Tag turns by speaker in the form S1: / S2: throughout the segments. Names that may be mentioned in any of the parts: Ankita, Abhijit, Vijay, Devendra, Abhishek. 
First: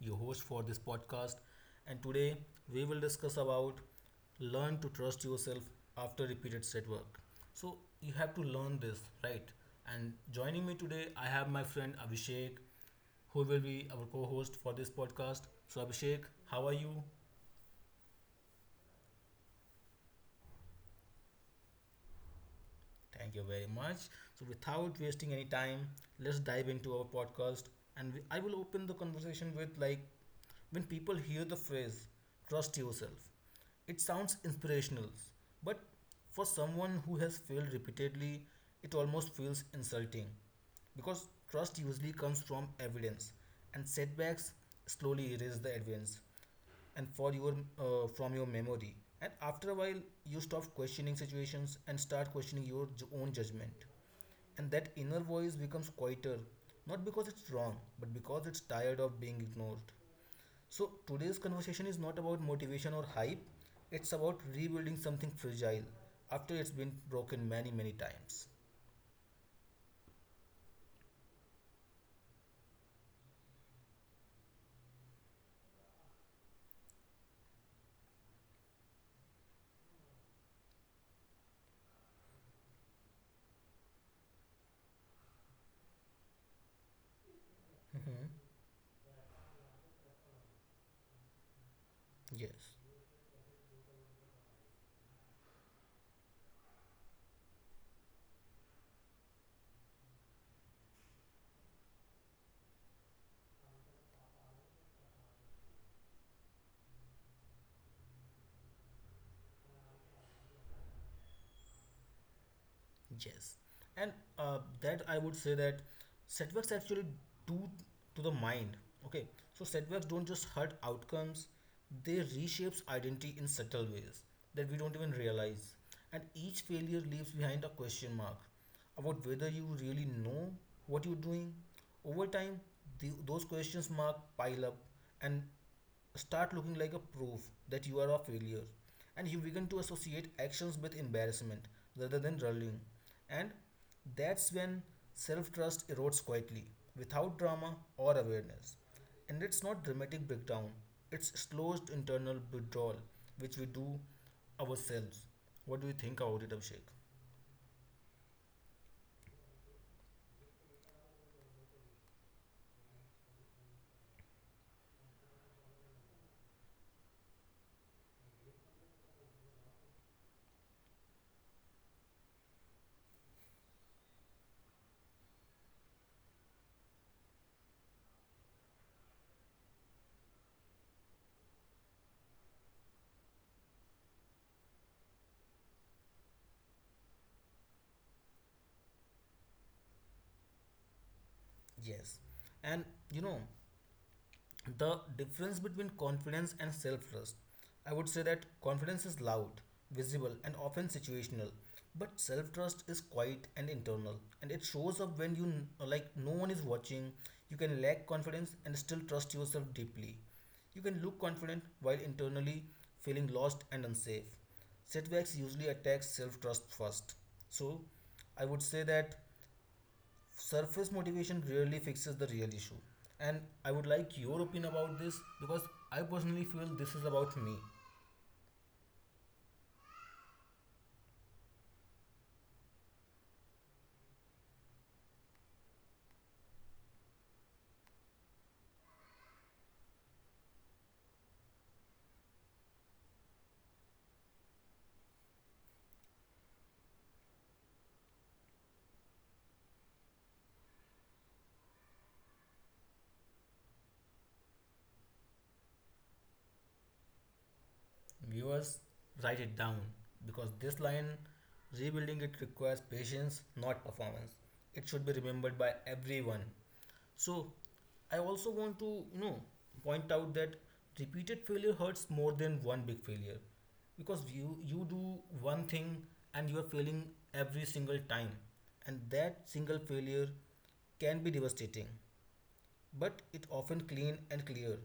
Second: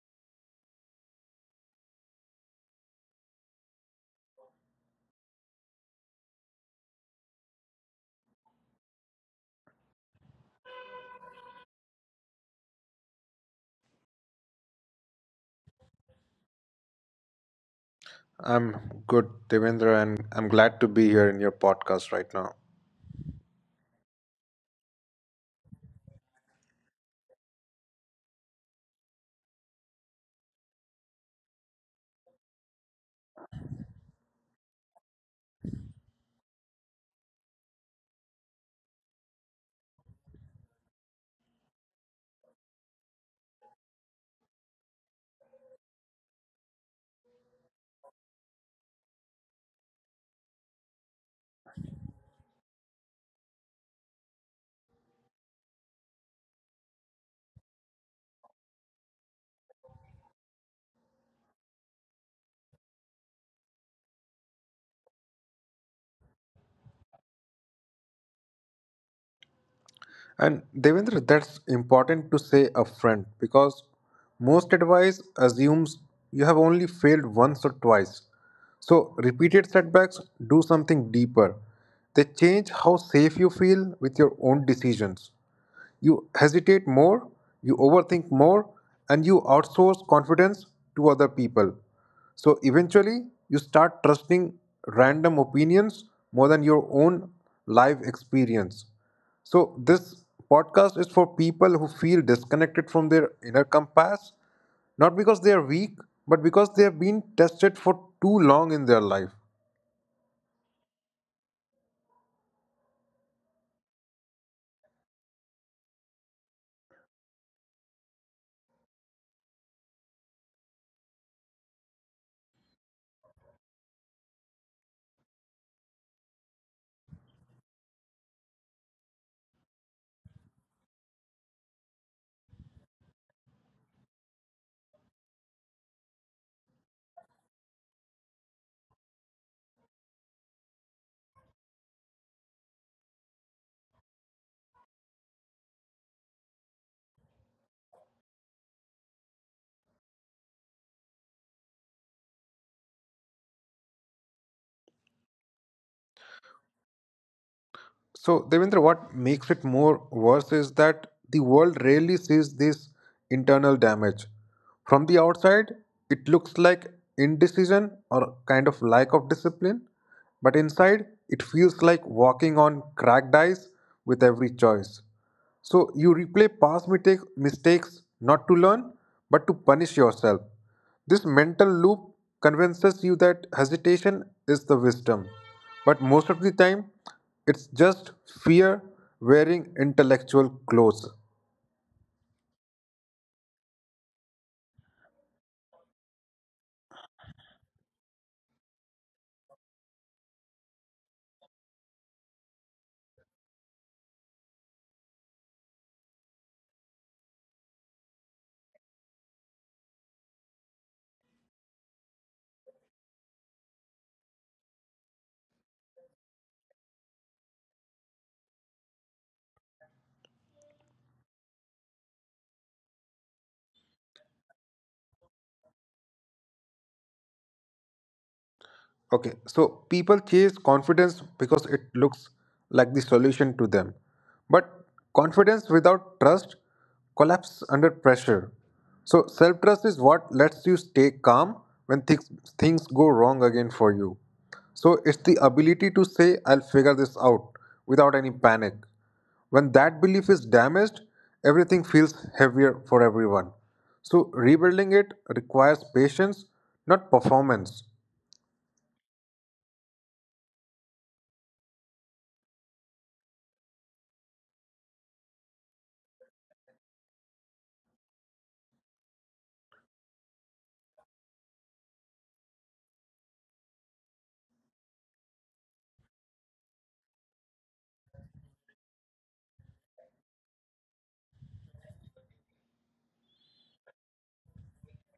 S1: your host for this podcast, and today we will discuss about learn to trust yourself after repeated set work. So you have to learn this, right? And joining me today, I have my friend Abhishek, who will be our co-host for this podcast. So Abhishek, how are you?
S2: I'm good, Devendra, and I'm glad to be here in your podcast right now.
S1: Thank you very much. So, without wasting any time, let's dive into our podcast. And I will open the conversation with when people hear the phrase trust yourself, it sounds inspirational, but for someone who has failed repeatedly, it almost feels insulting because trust usually comes from evidence, and setbacks slowly erase the evidence and for your from your memory. And after a while you stop questioning situations and start questioning your own judgment, and that inner voice becomes quieter, not because it's wrong but because it's tired of being ignored. So today's conversation is not about motivation or hype, it's about rebuilding something fragile after it's been broken many, many times.
S2: And Devendra, that's important to say upfront because most advice assumes you have only failed once or twice. So, repeated setbacks do something deeper. They change how safe you feel with your own decisions. You hesitate more, you overthink
S1: Hmm.
S2: more, and you outsource confidence to other people. So
S1: Yes.
S2: eventually, you start trusting random opinions more than your own life experience. So, this podcast is for people who feel disconnected from their inner compass, not because they are weak, but because they have been tested for too long in their life.
S1: Yes, and that I would say that setbacks actually do to the mind. Okay, so setbacks don't just hurt outcomes; they reshapes identity in subtle ways that we don't even realize. And each failure leaves behind a question mark about whether you really know what you're doing. Over time, those questions mark pile up, and start looking like a proof that you are a failure, and you begin to associate actions with embarrassment rather than rallying. And that's when self-trust erodes quietly without drama or awareness. And it's not dramatic breakdown, it's slow internal withdrawal, which we do ourselves. What do you think about it, Abhishek?
S2: So, Devendra, what makes it more worse is that the world rarely sees this internal damage. From the outside, it looks like indecision or kind of lack of discipline, but inside, it feels like walking on cracked ice with every choice. So, you replay mistakes not to learn, but to punish yourself. This mental loop convinces you that hesitation is the wisdom, but most of the time, it's just fear wearing intellectual clothes.
S1: Yes, and you know the difference between confidence and self trust. I would say that confidence is loud, visible, and often situational, but self trust is quiet and internal, and it shows up when you like no one is watching. You can lack confidence and still trust yourself deeply. You can look confident while internally feeling lost and unsafe. Setbacks usually attack self trust first. So, I would say that surface motivation rarely fixes the real issue, and I would like your opinion about this because I personally feel this is about me.
S2: Okay, so people chase confidence because it looks like the solution to them. But confidence without trust collapses under pressure. So self trust is what lets you stay calm when things go wrong again for you. So it's the ability to say, I'll figure this out without any panic. When that belief is damaged, everything feels heavier for everyone. So rebuilding it requires patience, not performance.
S1: Viewers, write it down, because this line, rebuilding it requires patience, not performance. It should be remembered by everyone. So, I also want to point out that repeated failure hurts more than one big failure, because you do one thing and you are failing every single time. And that single failure can be devastating, but it often clean and clear.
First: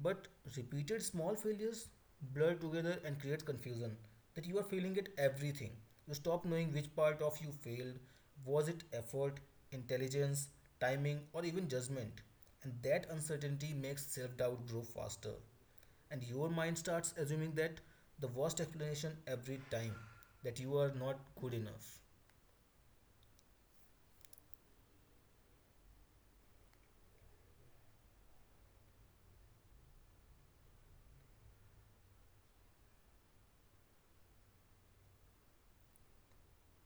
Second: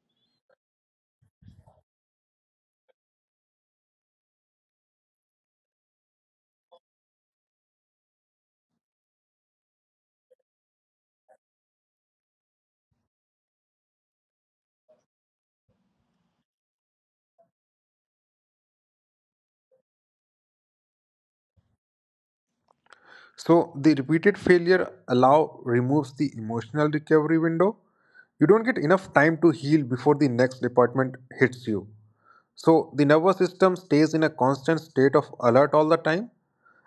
S1: But repeated small failures blur together and create confusion that you are failing at everything. You stop knowing which part of you failed. Was it effort, intelligence, timing, or even judgment? And that uncertainty makes self doubt grow faster. And your mind starts assuming that the worst explanation every time, that you are not good enough.
S2: So the repeated failure allow removes the emotional recovery window. You don't get enough time to heal before the next department hits you. So the nervous system stays in a constant state of alert all the time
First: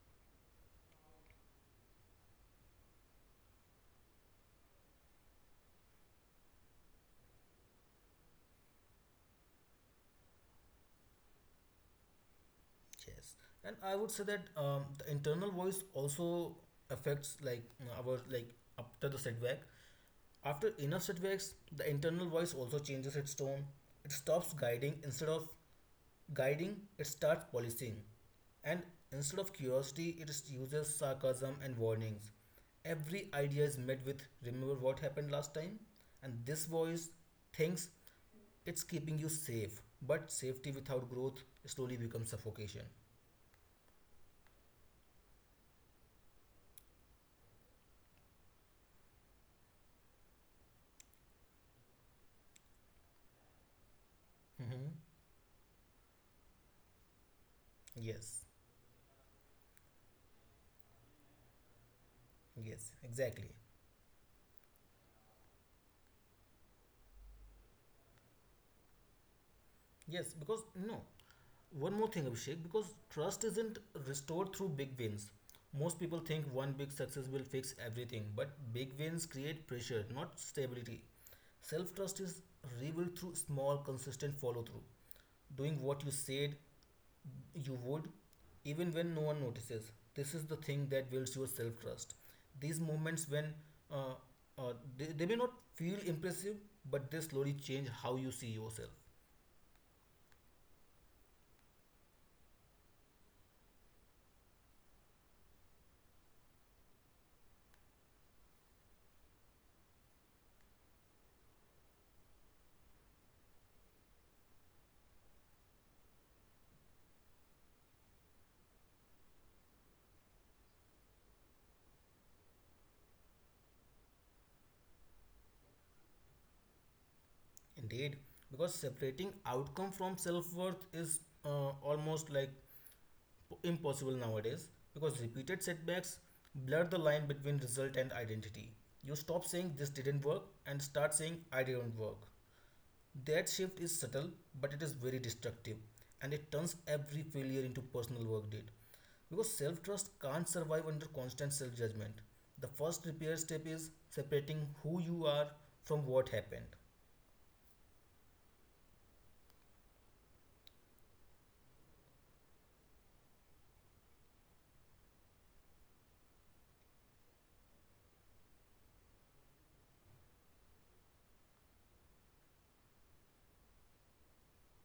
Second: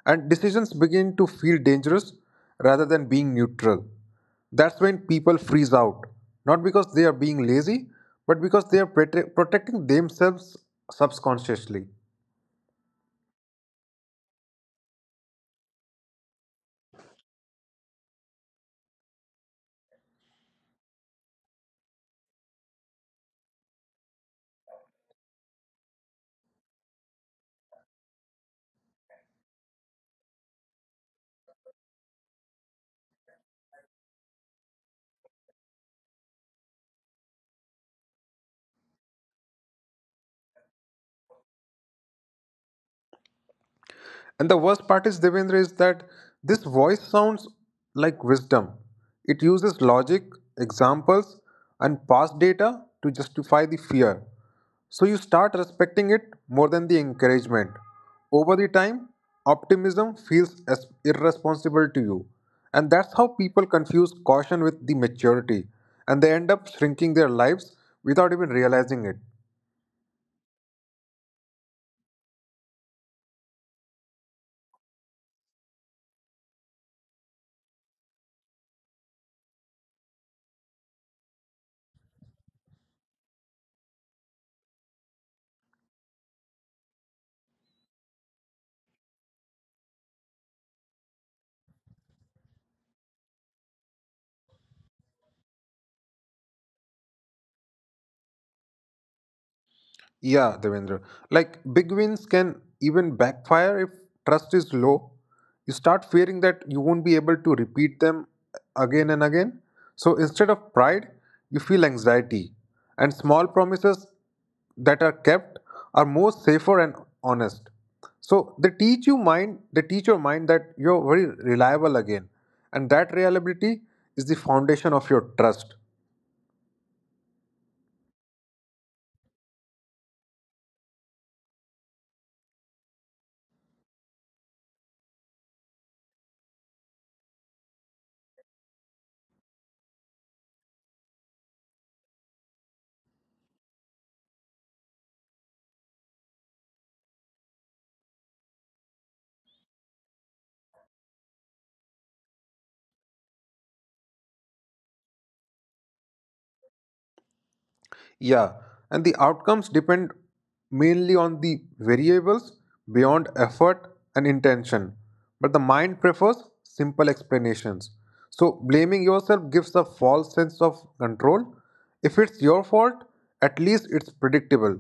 S2: and decisions begin to feel dangerous rather than being neutral. That's when people freeze out, not because they are being lazy, but because they are protecting themselves subconsciously.
S1: Yes, and I would say that the internal voice also affects our after the setback. After enough setbacks, the internal voice also changes its tone. It stops guiding. Instead of guiding, it starts policing, and instead of curiosity, uses sarcasm and warnings. Every idea is met with "Remember what happened last time," and this voice thinks it's keeping you safe, but safety without growth slowly becomes suffocation.
S2: And the worst part is, Devendra, is that this voice sounds like wisdom. It uses logic, examples, and past data to justify the fear.
S1: Mhm.
S2: So you start respecting it more than the encouragement.
S1: Yes.
S2: Over the time, optimism feels as irresponsible to you. And
S1: Yes,
S2: that's how
S1: exactly.
S2: people confuse caution with the maturity. And they end up shrinking their lives without even realizing it.
S1: Yes, because no. One more thing, Abhishek, because trust isn't restored through big wins. Most people think one big success will fix everything, but big wins create pressure, not stability. Self trust is rebuilt through small, consistent follow through. Doing what you said you would, even when no one notices. This is the thing that builds your self trust. These moments when uh, they may not feel impressive, but they slowly change how you see yourself.
S2: Yeah, Devendra. Like big wins can even backfire if trust is low. You start fearing that you won't be able to repeat them again and again. So instead of pride, you feel anxiety. And small promises that are kept are more safer and honest. So they teach your mind that you're very reliable again. And that reliability is the foundation of your trust.
S1: Indeed, because separating outcome from self worth is almost like impossible nowadays, because repeated setbacks blur the line between result and identity. You stop saying this didn't work and start saying I didn't work. That shift is subtle but it is very destructive, and it turns every failure into personal work did. Because self trust can't survive under constant self judgment. The first repair step is separating who you are from what happened.
S2: Yeah, and the outcomes depend mainly on the variables beyond effort and intention. But the mind prefers simple explanations. So, blaming yourself gives a false sense of control. If it's your fault, at least it's predictable.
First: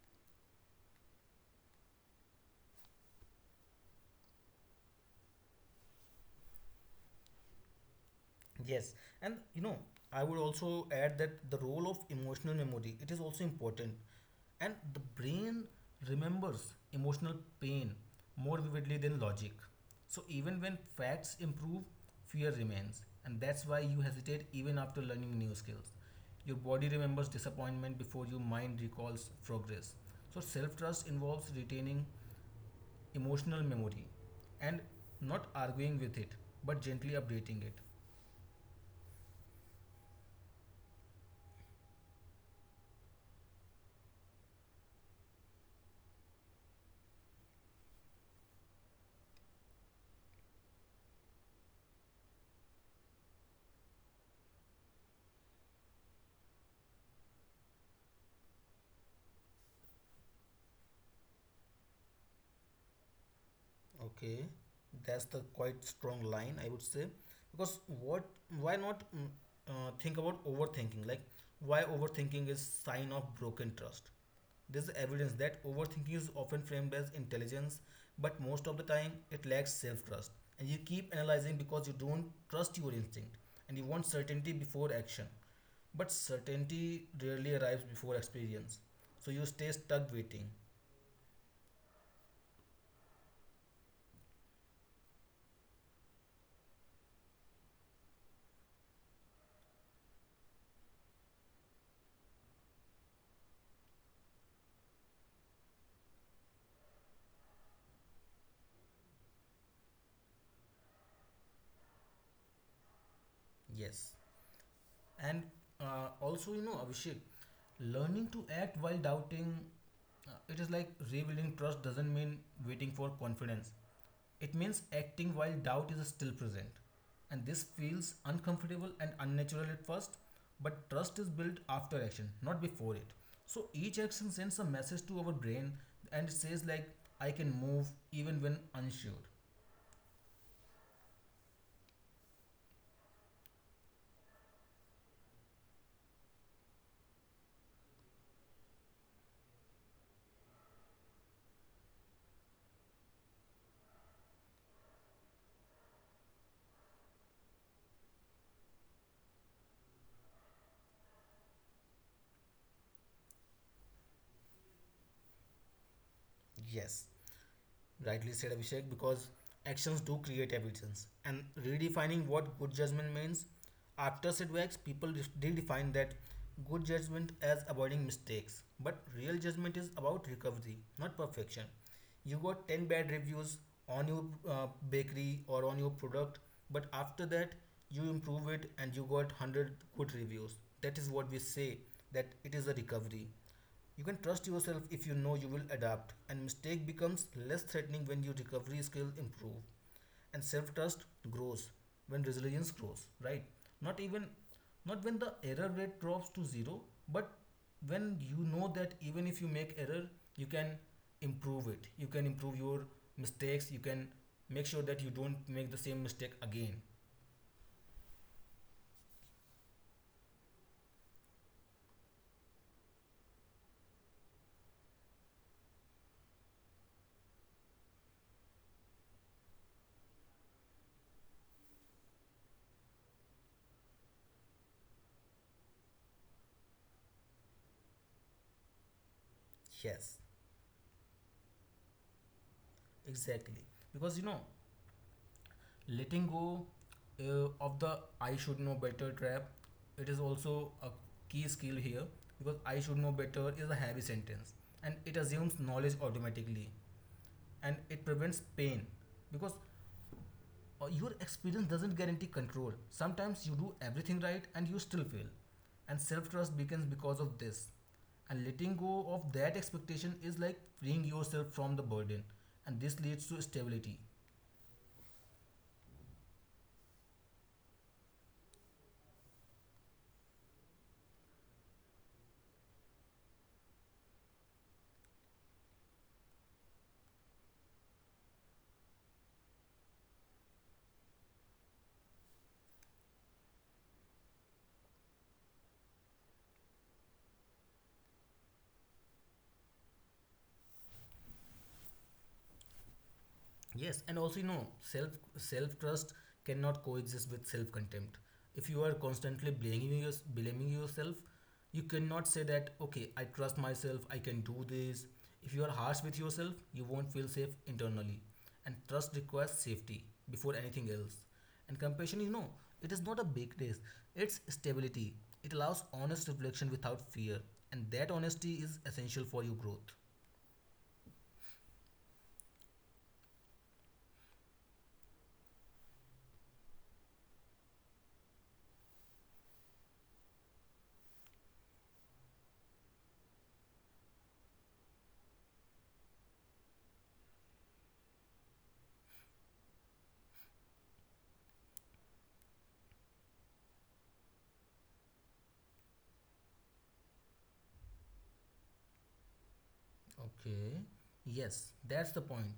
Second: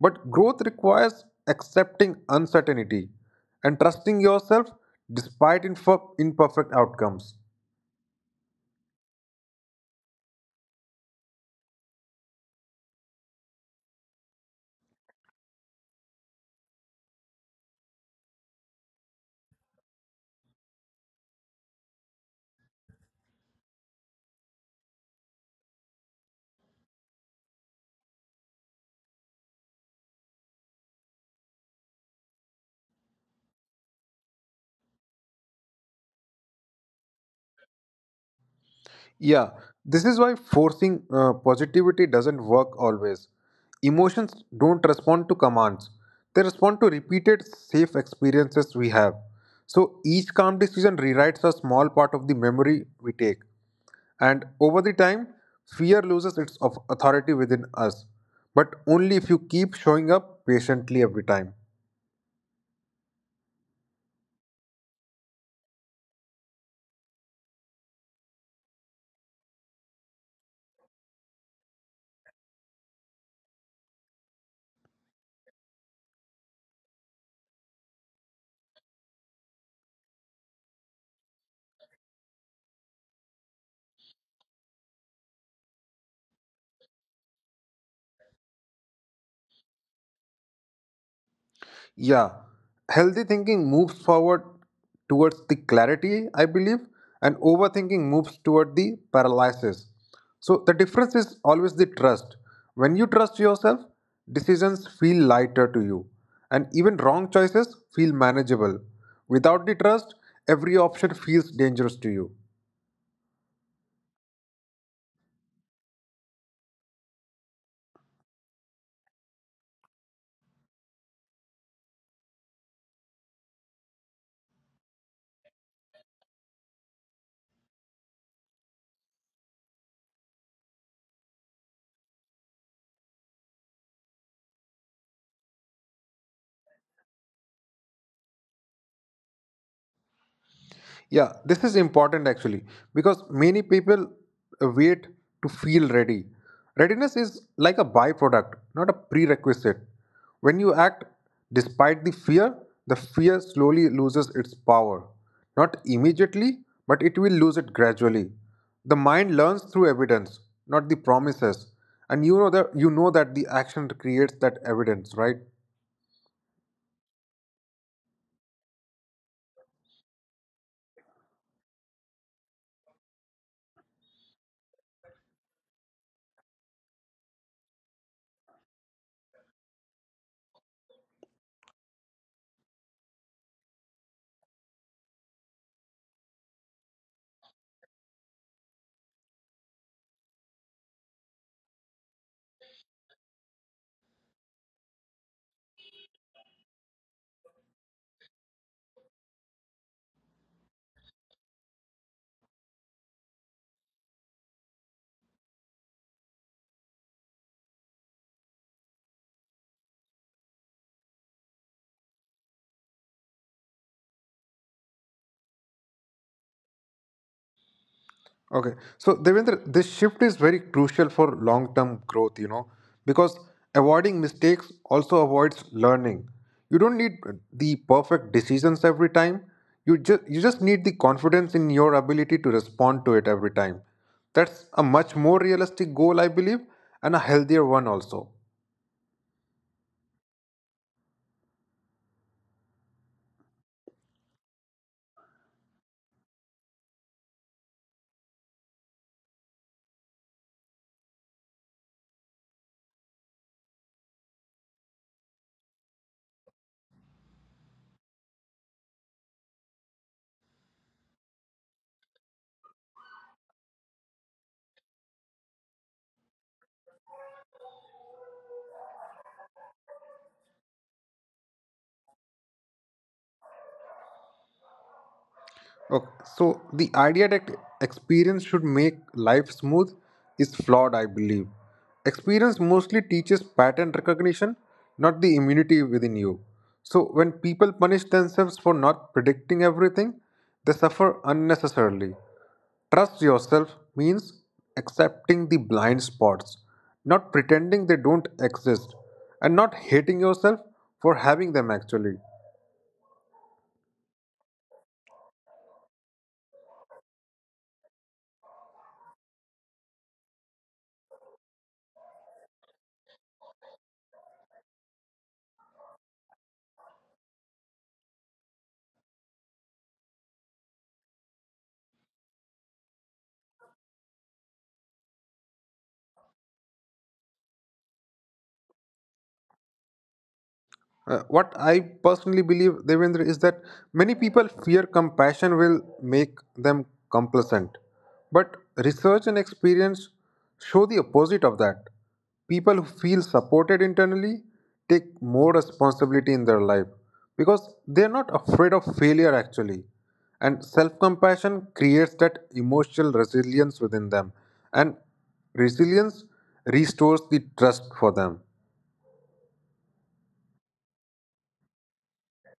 S2: But growth requires accepting uncertainty and trusting yourself despite imperfect outcomes.
S1: Yes, and you know, I would also add that the role of emotional memory it is also important, and the brain remembers emotional pain more vividly than logic. So even when facts improve, fear remains, and that's why you hesitate even after learning new skills. Your body remembers disappointment before your mind recalls progress. So self trust involves retaining emotional memory and not arguing with it, but gently updating it.
S2: Yeah, this is why forcing positivity doesn't work always. Emotions don't respond to commands, they respond to repeated safe experiences we have. So each calm decision rewrites a small part of the memory we take. And over the time, fear loses its of authority within us, but only if you keep showing up patiently every time.
S1: Okay, that's the quite strong line I would say. Because what, why not think about overthinking. Like why overthinking is sign of broken trust. There's evidence that overthinking is often framed as intelligence, but most of the time it lacks self-trust. And you keep analyzing because you don't trust your instinct, and you want certainty before action, but certainty rarely arrives before experience, so you stay stuck waiting.
S2: Yeah, healthy thinking moves forward towards the clarity, I believe, and overthinking moves toward the paralysis. So the difference is always the trust. When you trust yourself, decisions feel lighter to you, and even wrong choices feel manageable. Without the trust, every option feels dangerous to you.
S1: Yes. And also, you know, Abhishek, learning to act while doubting, it is like rebuilding trust doesn't mean waiting for confidence. It means acting while doubt is still present. And this feels uncomfortable and unnatural at first, but trust is built after action, not before it. So each action sends a message to our brain and it says, like, I can move even when unsure.
S2: Yeah, this is important actually because many people wait to feel ready. Readiness is like a byproduct, not a prerequisite. When you act despite the fear slowly loses its power. Not immediately, but it will lose it gradually. The mind learns through evidence, not the promises. And you know that the action creates that evidence, right?
S1: Yes. Rightly said, Abhishek, because actions do create evidence. And redefining what good judgment means, after setbacks, people redefine that good judgment as avoiding mistakes. But real judgment is about recovery, not perfection. You got 10 bad reviews on your bakery or on your product, but after that, you improve it and you got 100 good reviews. That is what we say, that it is a recovery. You can trust yourself if you know you will adapt, and mistake becomes less threatening when your recovery skills improve, and self trust grows when resilience grows. Right? Not even, not when the error rate drops to zero, but when you know that even if you make error, you can improve it. You can improve your mistakes. You can make sure that you don't make the same mistake again.
S2: Okay. So, Devendra, this shift is very crucial for long term growth, you know, because avoiding mistakes also avoids learning. You don't need the perfect decisions every time. You just need the confidence in your ability to respond to it every time. That's a much more realistic goal, I believe, and a healthier one also.
S1: Yes, exactly. Because you know, letting go of the I should know better trap, it is also a key skill here. Because I should know better is a heavy sentence, and it assumes knowledge automatically and it prevents pain, because your experience doesn't guarantee control. Sometimes you do everything right and you still fail, and self trust begins because of this. And letting go of that expectation is like freeing yourself from the burden, and this leads to stability.
S2: Okay. So the idea that experience should make life smooth is flawed, I believe. Experience mostly teaches pattern recognition, not the immunity within you. So when people punish themselves for not predicting everything, they suffer unnecessarily. Trust yourself means accepting the blind spots, not pretending they don't exist, and not hating yourself for having them actually.
S1: Yes, and also you know, self trust cannot coexist with self contempt. If you are constantly blaming yourself, you cannot say that okay, I trust myself, I can do this. If you are harsh with yourself, you won't feel safe internally, and trust requires safety before anything else. And compassion, you know, it is not a big race; it's stability. It allows honest reflection without fear, and that honesty is essential for your growth.
S2: What I personally believe, Devendra, is that many people fear compassion will make them complacent. But research and experience show the opposite of that. People who feel supported internally take more responsibility in their life because they are not afraid of failure actually. And self compassion creates that emotional resilience within them, and resilience restores the trust for them.
S1: Okay. Yes, that's the point.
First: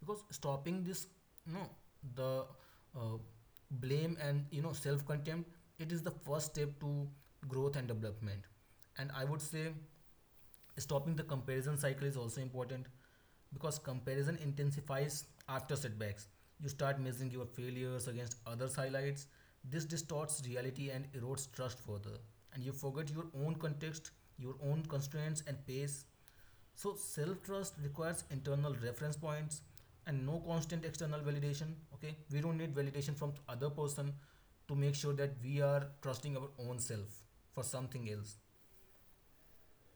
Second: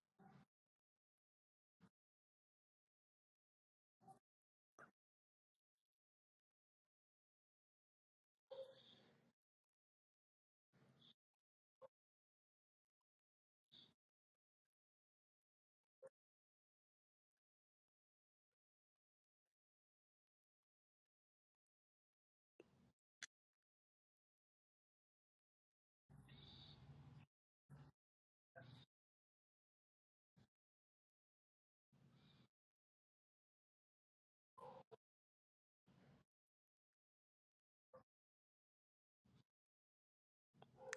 S1: Because stopping this, no, the uh, blame and you know self-contempt, it is the first step to growth and development. And I would say stopping the comparison cycle is also important, because comparison intensifies after setbacks. You start measuring your failures against others' highlights. This distorts reality and erodes trust further. And you forget your own context, your own constraints and pace. So self trust requires internal reference points and no constant external validation. Okay, we don't need validation from other person to make sure that we are trusting our own self for something else.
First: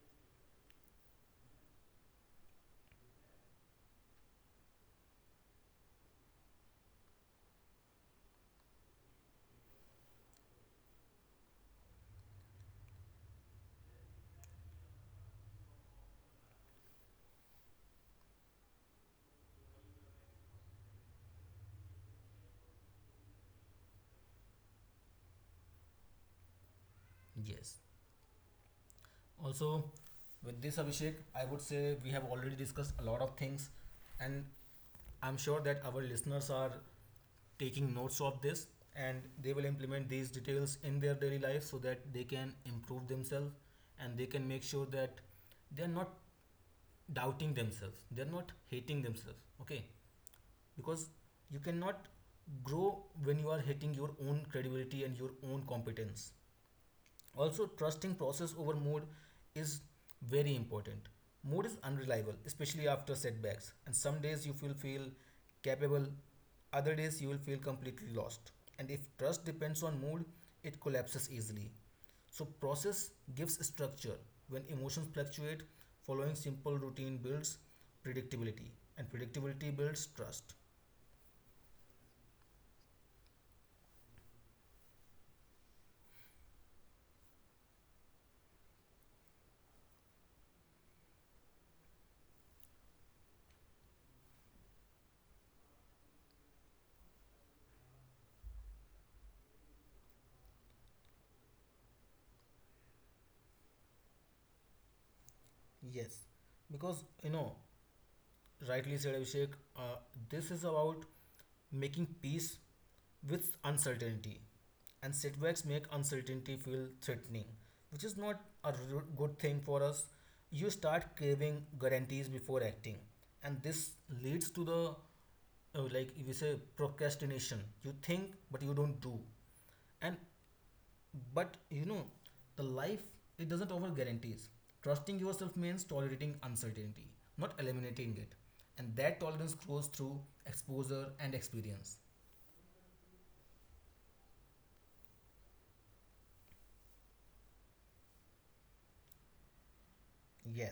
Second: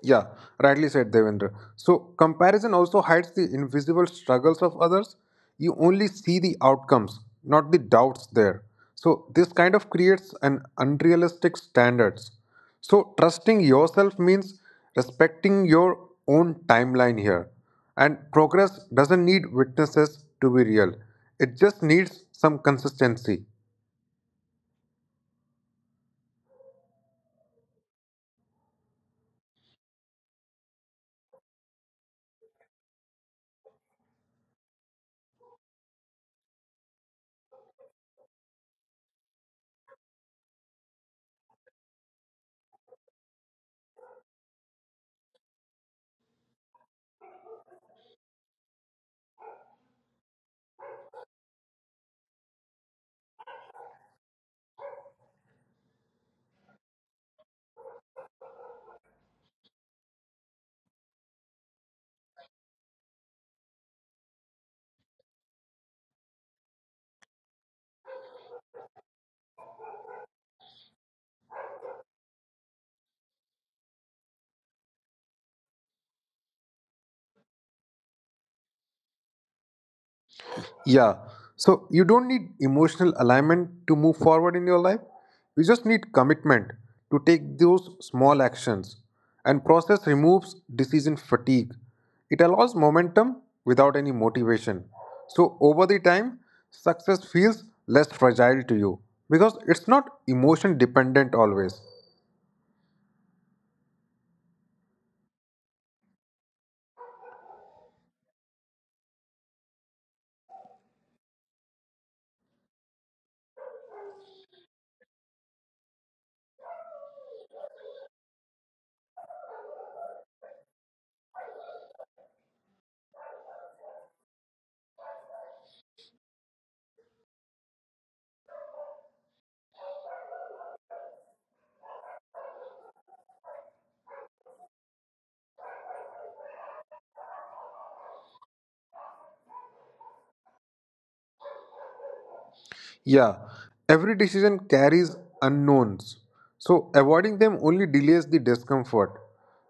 S2: Yeah, rightly said Devendra. So, comparison also hides the invisible struggles of others. You only see the outcomes, not the doubts there. So, this kind of creates an unrealistic standards. So, trusting yourself means respecting your own timeline here. And progress doesn't need witnesses to be real. It just needs some consistency.
S1: Yes. Also, with this Abhishek, I would say we have already discussed a lot of things, and I'm sure that our listeners are taking notes of this, and they will implement these details in their daily life so that they can improve themselves, and they can make sure that they are not doubting themselves, they're not hating themselves. Okay, because you cannot grow when you are hating your own credibility and your own competence. Also, trusting process over mood is very important. Mood is unreliable, especially after setbacks, and some days you will feel capable, other days you will feel completely lost. And if trust depends on mood, it collapses easily. So process gives structure. When emotions fluctuate, following simple routine builds predictability, and predictability builds trust.
S2: Yeah. So you don't need emotional alignment to move forward in your life. You just need commitment to take those small actions. And process removes decision fatigue. It allows momentum without any motivation. So over the time, success feels less fragile to you because it's not emotion dependent always.
S1: Yes, because you know, rightly said Abhishek, uh, this is about making peace with uncertainty. And setbacks make uncertainty feel threatening, which is not a good thing for us. You start craving guarantees before acting, and this leads to the like we say procrastination. You think, but you don't do, and but you know, the life it doesn't offer guarantees. Trusting yourself means tolerating uncertainty, not eliminating it. And that tolerance grows through exposure and experience.
S2: Yeah, every decision carries unknowns. So avoiding them only delays the discomfort.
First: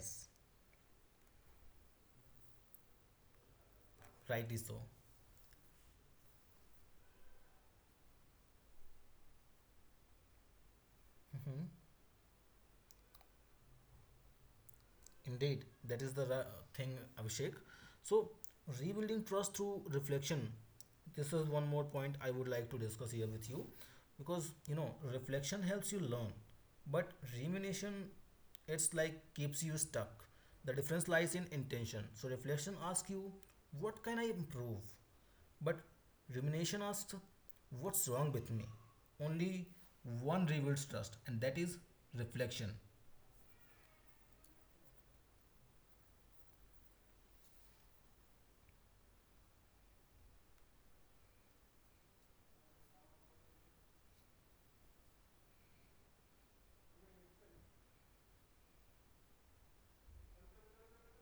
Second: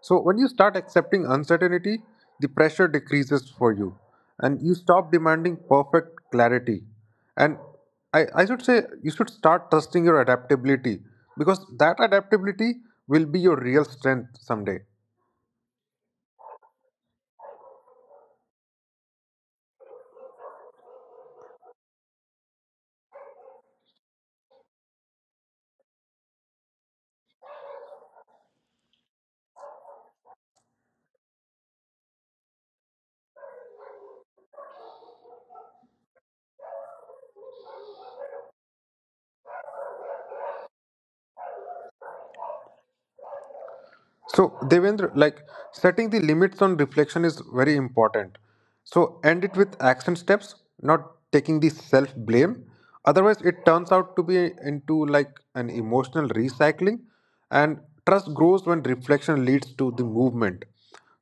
S2: So when you start accepting uncertainty, the pressure decreases for you
S1: Rightly
S2: and you
S1: so.
S2: stop demanding perfect clarity. And I should say you should start trusting your adaptability because
S1: Mhm.
S2: that adaptability will be your real strength someday.
S1: Indeed, that is the thing, Abhishek. So, rebuilding trust through reflection. This is one more point I would like to discuss here with you because reflection helps you learn, but rumination it's like keeps you stuck. The difference lies in intention. So, reflection asks you, what can I improve? But rumination asks, what's wrong with me? Only one rebuilds trust, and that is reflection.
S2: So, Devendra, like setting the limits on reflection is very important. So, end it with action steps, not taking the self blame. Otherwise, it turns out to be into like an emotional recycling, and trust grows when reflection leads to the movement.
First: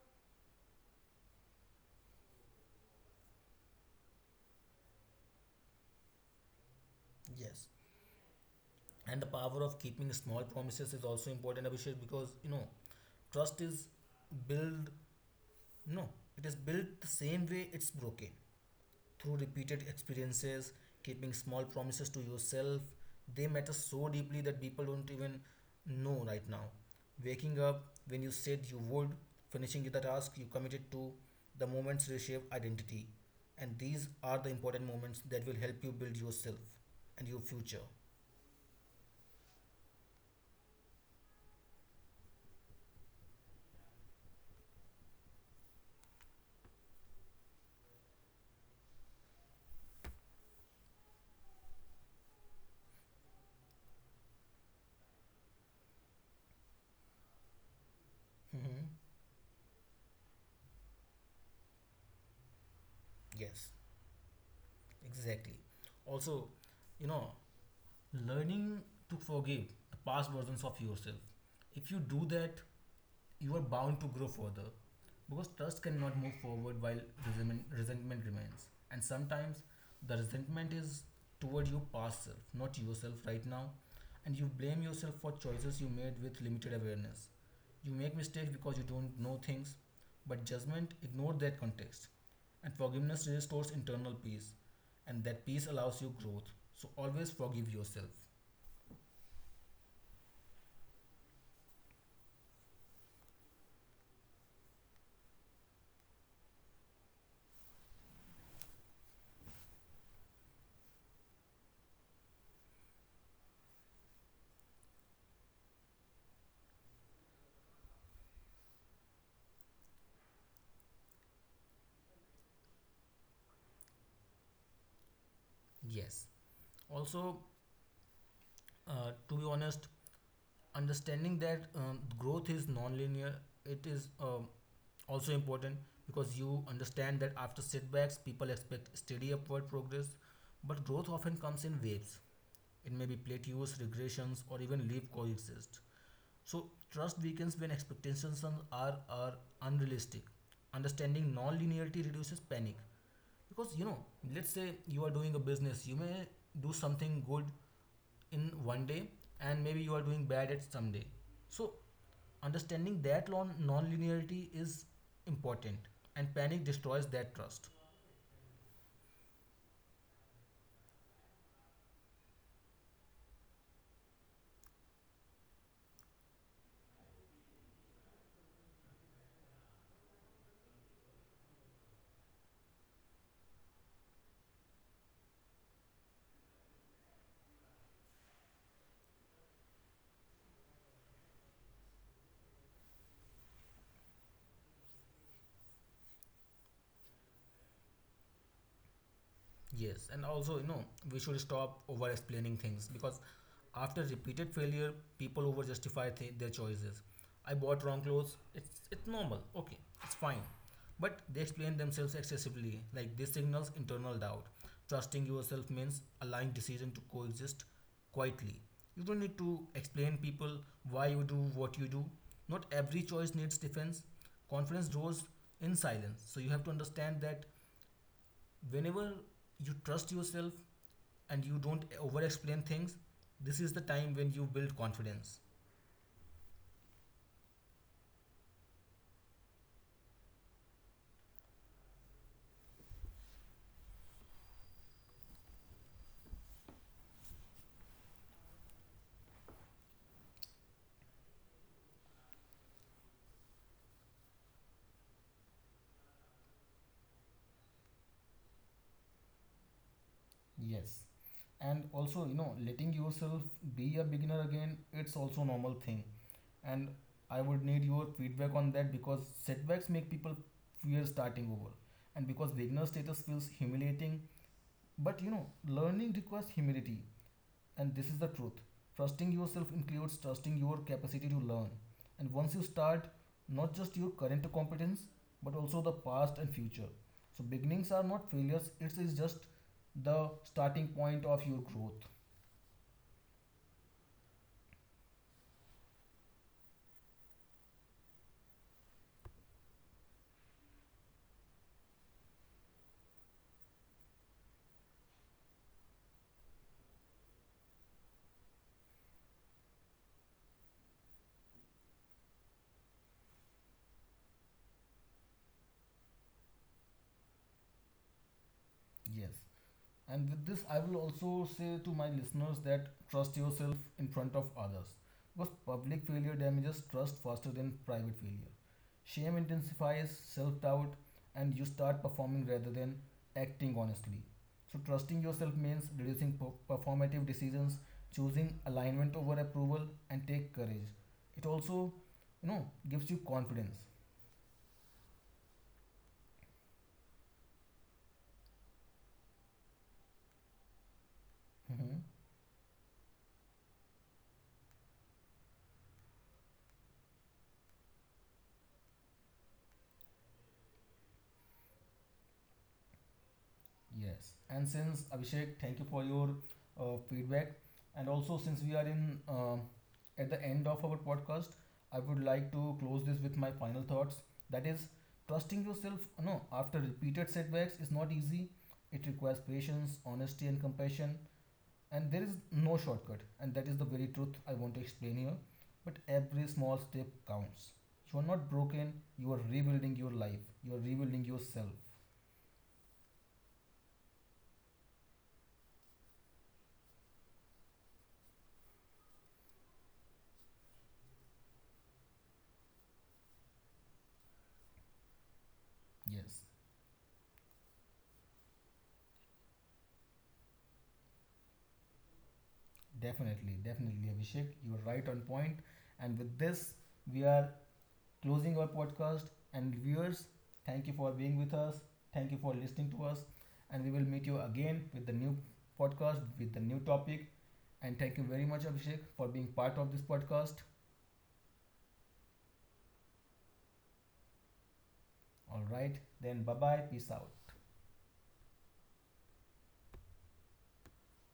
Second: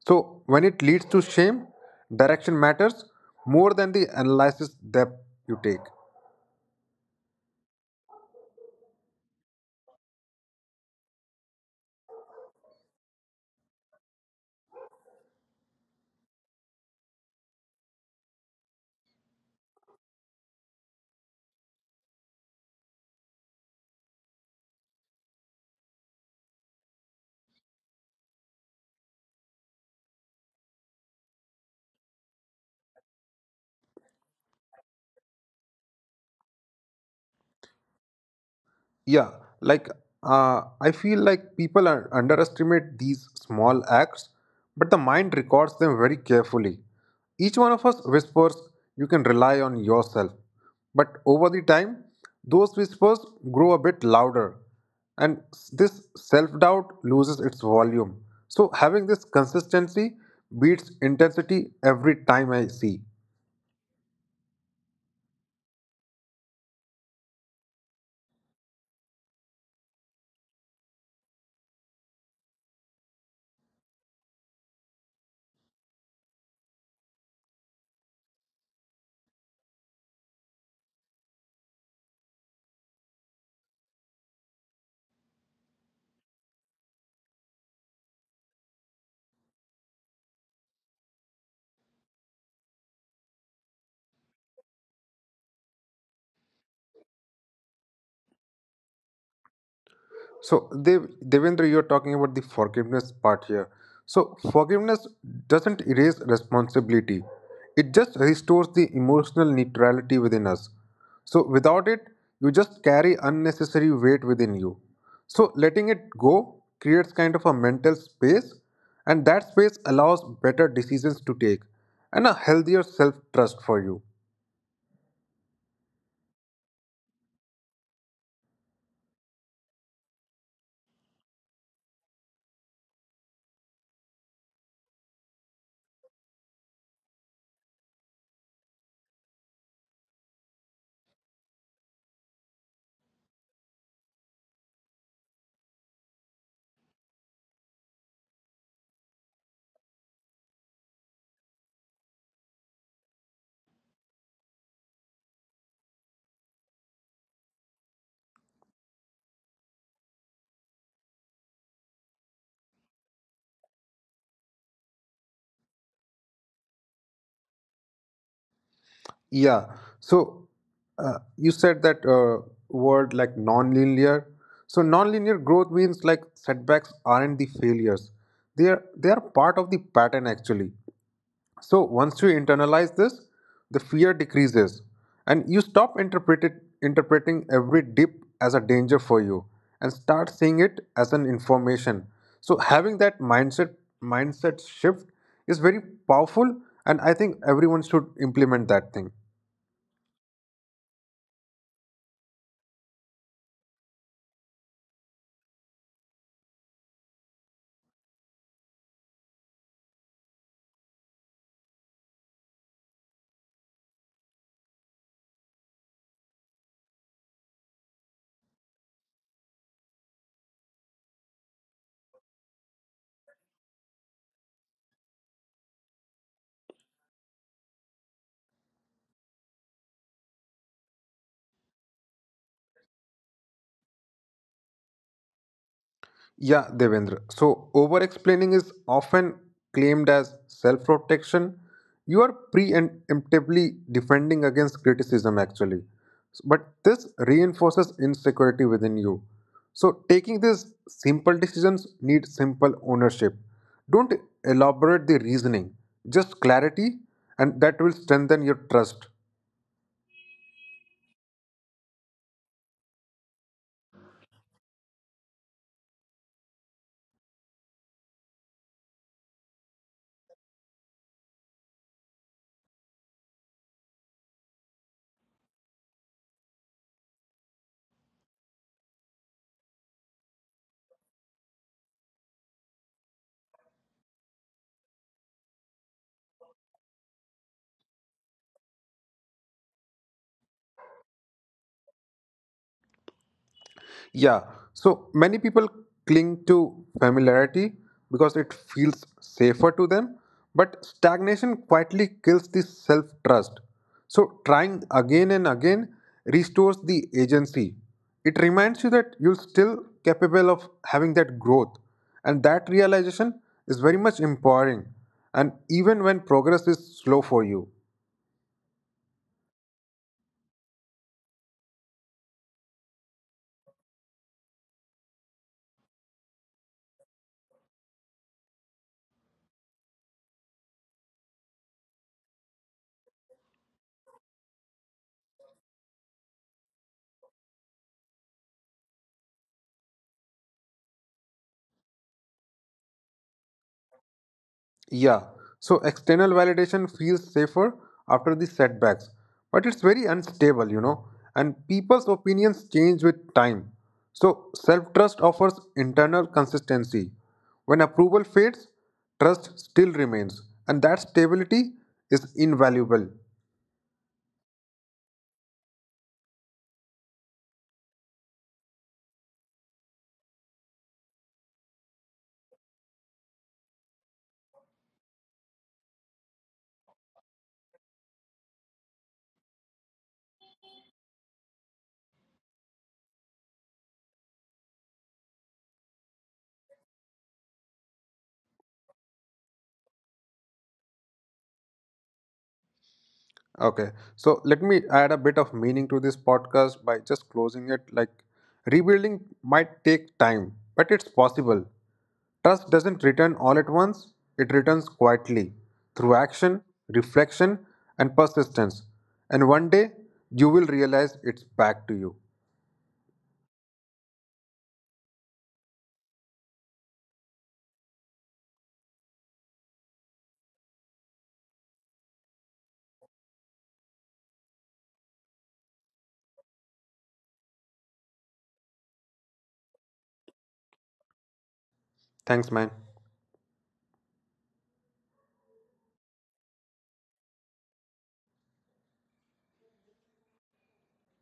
S2: So, when it leads to shame, direction matters more than the analysis depth you take.
S1: Yes. And the power of keeping small promises is also important, Abhishek, because you know, trust is built. No, it is built the same way it's broken, through repeated experiences. Keeping small promises to yourself, they matter so deeply that people don't even know right now. Waking up when you said you would, finishing the task you committed to, the moments reshape identity. And these are the important moments that will help you build yourself and your future.
S2: Yeah, like I feel like people underestimate these small acts, but the mind records them very carefully. Each one of us whispers, you can rely on yourself. But over the time, those whispers grow a bit louder, and this self doubt loses its volume. So,
S1: Hmm.
S2: having this consistency beats intensity every time I see.
S1: Yes. Exactly. Also, you know, learning to forgive the past versions of yourself. If you do that, you are bound to grow further because trust cannot move forward while resentment remains. And sometimes the resentment is toward your past self, not yourself right now. And you blame yourself for choices you made with limited awareness. You make mistakes because you don't know things, but judgment ignored that context. And forgiveness restores internal peace, and that peace allows you growth. So always forgive yourself.
S2: So, Devendra, you're talking about the forgiveness part here. So, forgiveness doesn't erase responsibility, it just restores the emotional neutrality within us. So, without it, you just carry unnecessary weight within you. So, letting it go creates kind of a mental space, and that space allows better decisions to take and a healthier self trust for you.
S1: Yes. Also, to be honest, understanding that growth is non-linear, it is also important, because you understand that after setbacks people expect steady upward progress, but growth often comes in waves. It may be plateaus, regressions, or even leap coexist. So trust weakens when expectations are unrealistic. Understanding non-linearity reduces panic because, you know, let's say you are doing a business, you may do something good in one day and maybe you are doing bad at some day. So understanding that linearity is important, and panic destroys that trust.
S2: Yeah. So you said that word like nonlinear. So nonlinear growth means like setbacks aren't the failures. They are part of the pattern actually. So once you internalize this, the fear decreases and you stop interpreting every dip as a danger for you and start seeing it as an information. So having that mindset shift is very powerful and I think everyone should implement that thing.
S1: Yes, and also, you know, we should stop over explaining things because after repeated failure, people over justify their choices. I bought wrong clothes. It's normal. Okay, it's fine. But they explain themselves excessively. Like this signals internal doubt. Trusting yourself means allowing decision to coexist quietly. You don't need to explain people why you do what you do. Not every choice needs defense. Confidence grows in silence. So you have to understand that whenever you trust yourself and you don't over explain things, this is the time when you build confidence.
S2: Yeah, Devendra. So, over explaining is often claimed as self protection. You are preemptively defending against criticism, actually. But this reinforces insecurity within you. So, taking these simple decisions needs simple ownership. Don't elaborate the reasoning, just clarity, and that will strengthen your trust.
S1: Yes. And also, you know, letting yourself be a beginner again, it's also normal thing. And I would need your feedback on that because setbacks make people fear starting over. And because beginner status feels humiliating, but you know, learning requires humility. And this is the truth. Trusting yourself includes trusting your capacity to learn. And once you start, not just your current competence, but also the past and future. So beginnings are not failures, it is just the starting point of your growth.
S2: Yeah. So many people cling to familiarity because it feels safer to them, but stagnation quietly kills the self trust. So trying again and again restores the agency. It reminds you that you're still capable of having that growth, and that realization is very much empowering, and even when progress is slow for you.
S1: Yes. And with this, I will also say to my listeners that trust yourself in front of others because public failure damages trust faster than private failure. Shame intensifies self doubt, and you start performing rather than acting honestly. So, trusting yourself means reducing performative decisions, choosing alignment over approval, and take courage. It also, you know, gives you confidence.
S2: Yeah, so external validation feels safer after the setbacks, but it's very unstable, you know, and
S1: Mhm.
S2: people's opinions change with time. So self trust offers internal consistency. When approval fades, trust still remains, and that stability is invaluable.
S1: Yes, and since Abhishek, thank you for your feedback, and also since we are in at the end of our podcast, I would like to close this with my final thoughts. That is, trusting yourself. No, after repeated setbacks is not easy. It requires patience, honesty, and compassion, and there is no shortcut. And that is the very truth I want to explain here. But every small step counts. You are not broken. You are rebuilding your life. You are rebuilding yourself.
S2: Okay, so let me add a bit of meaning to this podcast by just closing it. Like, rebuilding might take time, but it's possible. Trust doesn't return all at once, it returns quietly through
S1: Yes.
S2: action, reflection, and persistence. And one day, you will realize it's back to you.
S1: Definitely, definitely, Abhishek. You're right on point. And with this, we are closing our podcast. And viewers, thank you for being with us. Thank you for listening to us. And we will meet you again with the new podcast, with the new topic. And thank you very much, Abhishek, for being part of this podcast.
S2: Thanks, man.
S1: All right, then bye bye. Peace out.